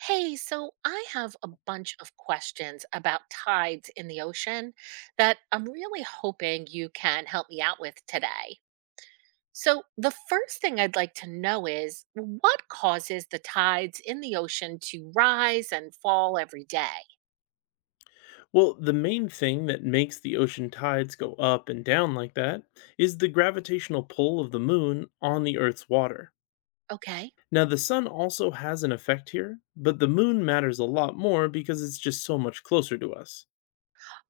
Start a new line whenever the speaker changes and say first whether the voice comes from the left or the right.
right: Hey, so I have a bunch of questions about tides in the ocean that I'm really hoping you can help me out with today. So, the first thing I'd like to know is what causes the tides in the ocean to rise and fall every day?
left: Well, the main thing that makes the ocean tides go up and down like that is the gravitational pull of the moon on the Earth's water.
right: Okay.
left: Now, the sun also has an effect here, but the moon matters a lot more because it's just so much closer to us.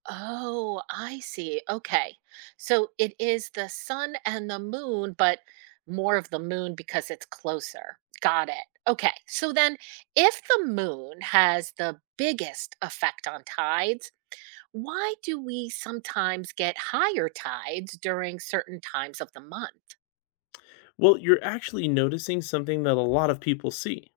right: Oh, I see. Okay. So it is the sun and the moon, but more of the moon because it's closer. Got it. Okay. So then, if the moon has the biggest effect on tides, why do we sometimes get higher tides during certain times of the month?
left: Well, you're actually noticing something that a lot of people see.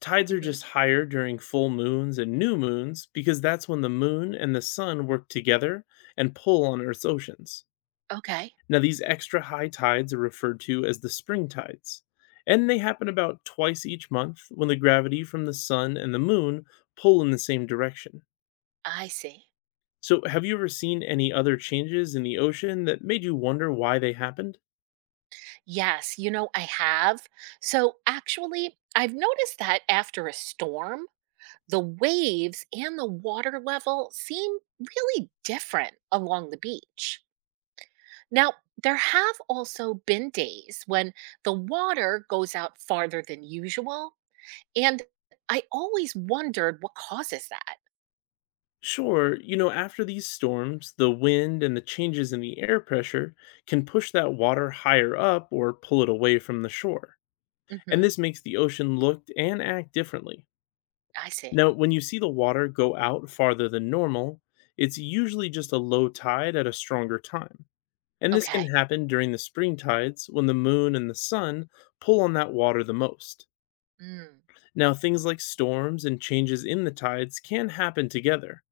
left: Tides are
right: Hmm.
left: just higher during full moons and new moons because that's when the moon and the sun work together and pull on Earth's oceans.
right: Okay.
left: Now, these extra high tides are referred to as the spring tides, and they happen about twice each month when the gravity from the sun and the moon pull in the same direction.
right: I see.
left: So, have you ever seen any other changes in the ocean that made you wonder why they happened?
right: Yes, you know, I have. So actually, I've noticed that after a storm, the waves and the water level seem really different along the beach. Now, there have also been days when the water goes out farther than usual, and I always wondered what causes that.
left: Sure, you know, after these storms, the wind and the changes in the air pressure can push that water higher up or pull it away from the shore. And
right: Hmm.
left: this makes the ocean look and act differently.
right: I see.
left: Now, when you see the water go out farther than normal, it's usually just a low tide at a stronger time. And this can
right: Okay.
left: happen during the spring tides when the moon and the sun pull on that water the most.
right: Mm.
left: Now, things like storms and changes in the tides can happen together,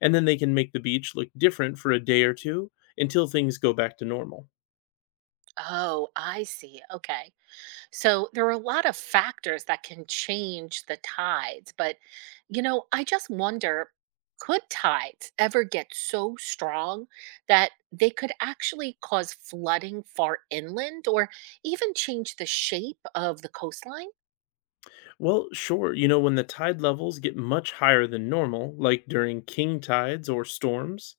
left: and then they can make the beach look different for a day or two until things go back to normal.
right: Oh, I see. Okay. So there are a lot of factors that can change the tides. But, you know, I just wonder, could tides ever get so strong that they could actually cause flooding far inland or even change the shape of the coastline?
left: Well, sure, you know, when the tide levels get much higher than normal, like during king tides or storms,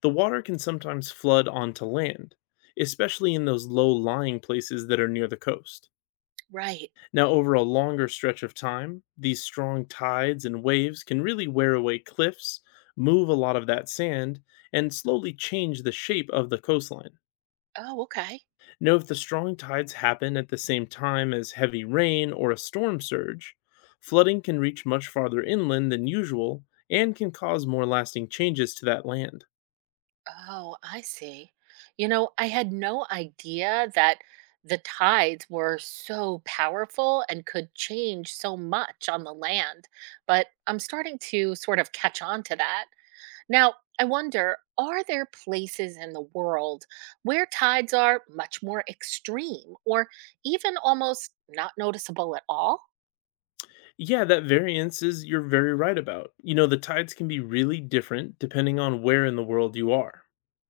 left: the water can sometimes flood onto land, especially in those low lying places that are near the coast.
right: Right.
left: Now, over a longer stretch of time, these strong tides and waves can really wear away cliffs, move a lot of that sand, and slowly change the shape of the coastline.
right: Oh, okay.
left: Now, if the strong tides happen at the same time as heavy rain or a storm surge, flooding can reach much farther inland than usual and can cause more lasting changes to that land.
right: Oh, I see. You know, I had no idea that the tides were so powerful and could change so much on the land, but I'm starting to sort of catch on to that. Now, I wonder, are there places in the world where tides are much more extreme or even almost not noticeable at all?
left: Yeah, that variance is you're very right about. You know, the tides can be really different depending on where in the world you are.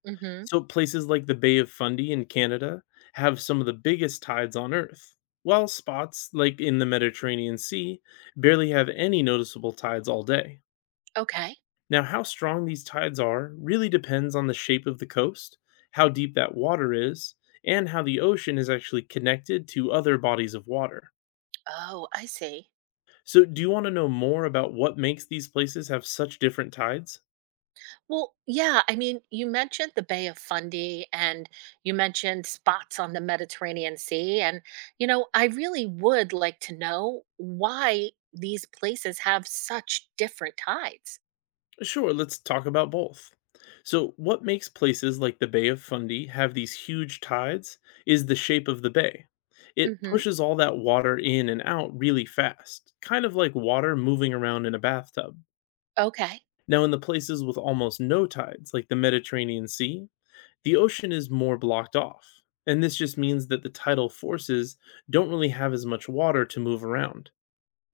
right: Mhm.
left: So, places like the Bay of Fundy in Canada have some of the biggest tides on Earth, while spots like in the Mediterranean Sea barely have any noticeable tides all day.
right: Okay.
left: Now, how strong these tides are really depends on the shape of the coast, how deep that water is, and how the ocean is actually connected to other bodies of water.
right: Oh, I see.
left: So, do you want to know more about what makes these places have such different tides?
right: Well, yeah, I mean, you mentioned the Bay of Fundy and you mentioned spots on the Mediterranean Sea. And, you know, I really would like to know why these places have such different tides.
left: Sure, let's talk about both. So, what makes places like the Bay of Fundy have these huge tides is the shape of the bay. It
right: Hmm.
left: pushes all that water in and out really fast, kind of like water moving around in a bathtub.
right: Okay.
left: Now, in the places with almost no tides, like the Mediterranean Sea, the ocean is more blocked off. And this just means that the tidal forces don't really have as much water to move around.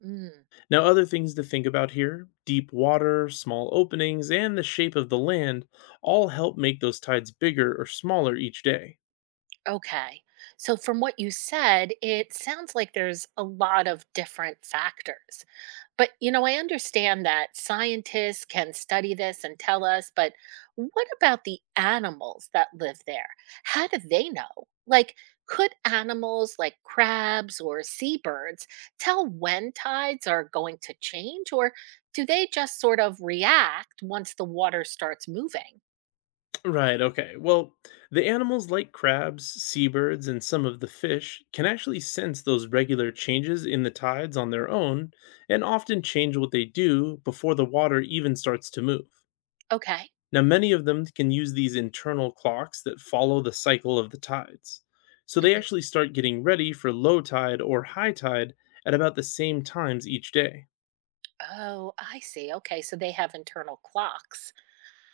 right: Mm,
left: Now, other things to think about here deep water, small openings, and the shape of the land all help make those tides bigger or smaller each day.
right: okay. So, from what you said, it sounds like there's a lot of different factors. But, you know, I understand that scientists can study this and tell us, but what about the animals that live there? How do they know? Like, could animals like crabs or seabirds tell when tides are going to change, or do they just sort of react once the water starts moving?
left: Right, okay. Well, the animals like crabs, seabirds, and some of the fish can actually sense those regular changes in the tides on their own and often change what they do before the water even starts to move.
right: Okay.
left: Now, many of them can use these internal clocks that follow the cycle of the tides. So they
right: Hmm.
left: actually start getting ready for low tide or high tide at about the same times each day.
right: Oh, I see. Okay. So they have internal clocks.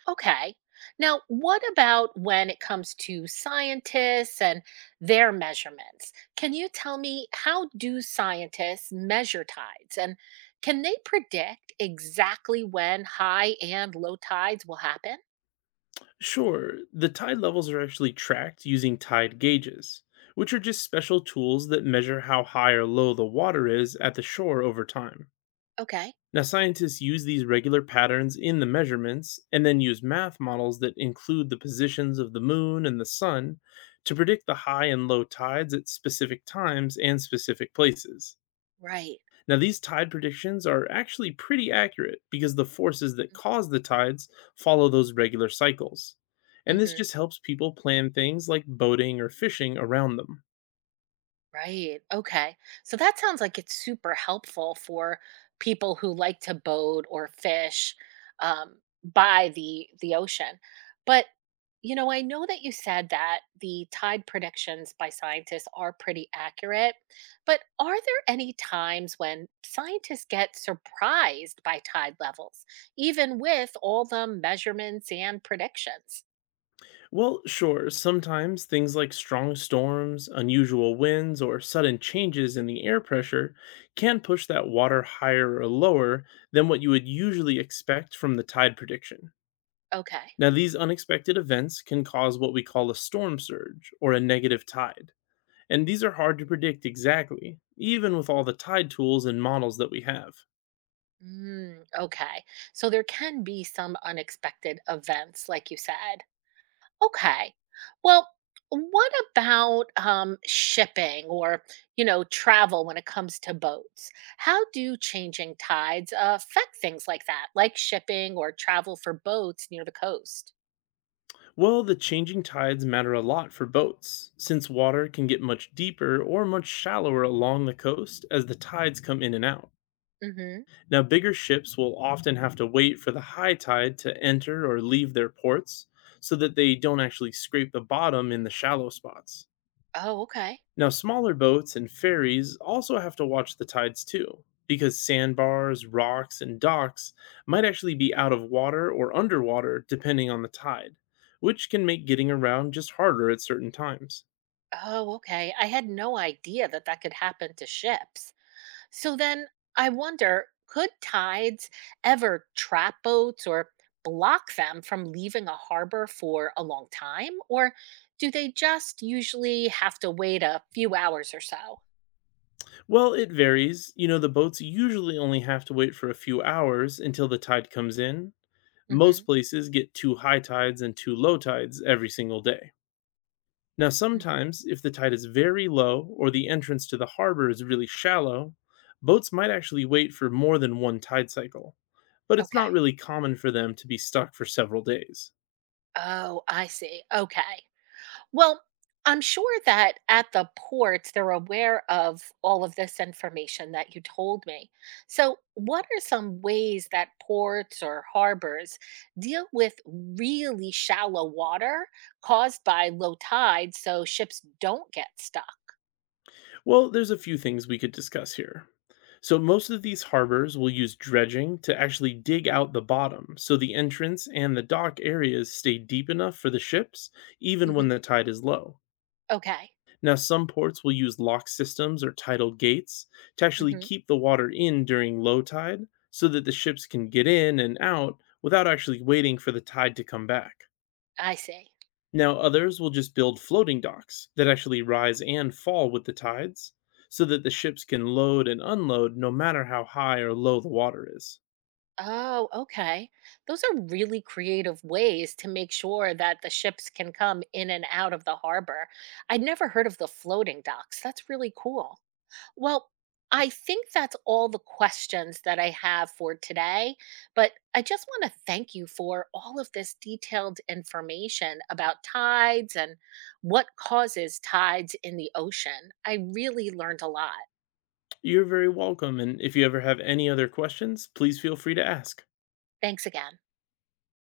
right: Okay. Now, what about when it comes to scientists and their measurements? Can you tell me, how do scientists measure tides and can they predict exactly when high and low tides will happen?
left: Sure, the tide levels are actually tracked using tide gauges, which are just special tools that measure how high or low the water is at the shore over time.
right: Okay,
left: Now, scientists use these regular patterns in the measurements and then use math models that include the positions of the moon and the sun to predict the high and low tides at specific times and specific places.
right: right.
left: Now, these tide predictions are actually pretty accurate because the forces that cause the tides follow those regular cycles. And this
right: Mhm.
left: just helps people plan things like boating or fishing around them.
right: Right. Okay. So that sounds like it's super helpful for people who like to boat or fish um, by the ocean. But you know, I know that you said that the tide predictions by scientists are pretty accurate, but are there any times when scientists get surprised by tide levels, even with all the measurements and predictions?
left: Well, sure, sometimes things like strong storms, unusual winds, or sudden changes in the air pressure can push that water higher or lower than what you would usually expect from the tide prediction.
right: Okay.
left: Now, these unexpected events can cause what we call a storm surge or a negative tide, and these are hard to predict exactly, even with all the tide tools and models that we have.
right: Mm, okay. So there can be some unexpected events, like you said. Okay. Well, what about shipping or, you know, travel when it comes to boats? How do changing tides affect things like that, like shipping or travel for boats near the coast?
left: Well, the changing tides matter a lot for boats, since water can get much deeper or much shallower along the coast as the tides come in and out.
right: Mm-hmm.
left: Now, bigger ships will often have to wait for the high tide to enter or leave their ports so that they don't actually scrape the bottom in the shallow spots.
right: Oh, okay.
left: Now, smaller boats and ferries also have to watch the tides too, because sandbars, rocks, and docks might actually be out of water or underwater depending on the tide, which can make getting around just harder at certain times.
right: Oh, okay. I had no idea that that could happen to ships. So then I wonder, could tides ever trap boats or block them from leaving a harbor for a long time? Or do they just usually have to wait a few hours or so?
left: Well, it varies. You know, the boats usually only have to wait for a few hours until the tide comes in. Most
right: Hmm.
left: places get two high tides and two low tides every single day. Now,
right: Hmm.
left: sometimes, if the tide is very low or the entrance to the harbor is really shallow, boats might actually wait for more than one tide cycle. But it's not
right: Okay.
left: really common for them to be stuck for several days.
right: Oh, I see. Okay. Well, I'm sure that at the ports they're aware of all of this information that you told me. So, what are some ways that ports or harbors deal with really shallow water caused by low tide so ships don't get stuck?
left: Well, there's a few things we could discuss here. So, most of these harbors will use dredging to actually dig out the bottom so the entrance and the dock areas stay deep enough for the ships, even
right: Hmm.
left: when the tide is low.
right: Okay.
left: Now, some ports will use lock systems or tidal gates to actually
right: Hmm.
left: keep the water in during low tide so that the ships can get in and out without actually waiting for the tide to come back.
right: I see.
left: Now, others will just build floating docks that actually rise and fall with the tides so that the ships can load and unload no matter how high or low the water is.
right: Oh, okay. Those are really creative ways to make sure that the ships can come in and out of the harbor. I'd never heard of the floating docks. That's really cool. Well, I think that's all the questions that I have for today, but I just want to thank you for all of this detailed information about tides and what causes tides in the ocean. I really learned a lot.
left: You're very welcome, and if you ever have any other questions, please feel free to ask.
right: Thanks again.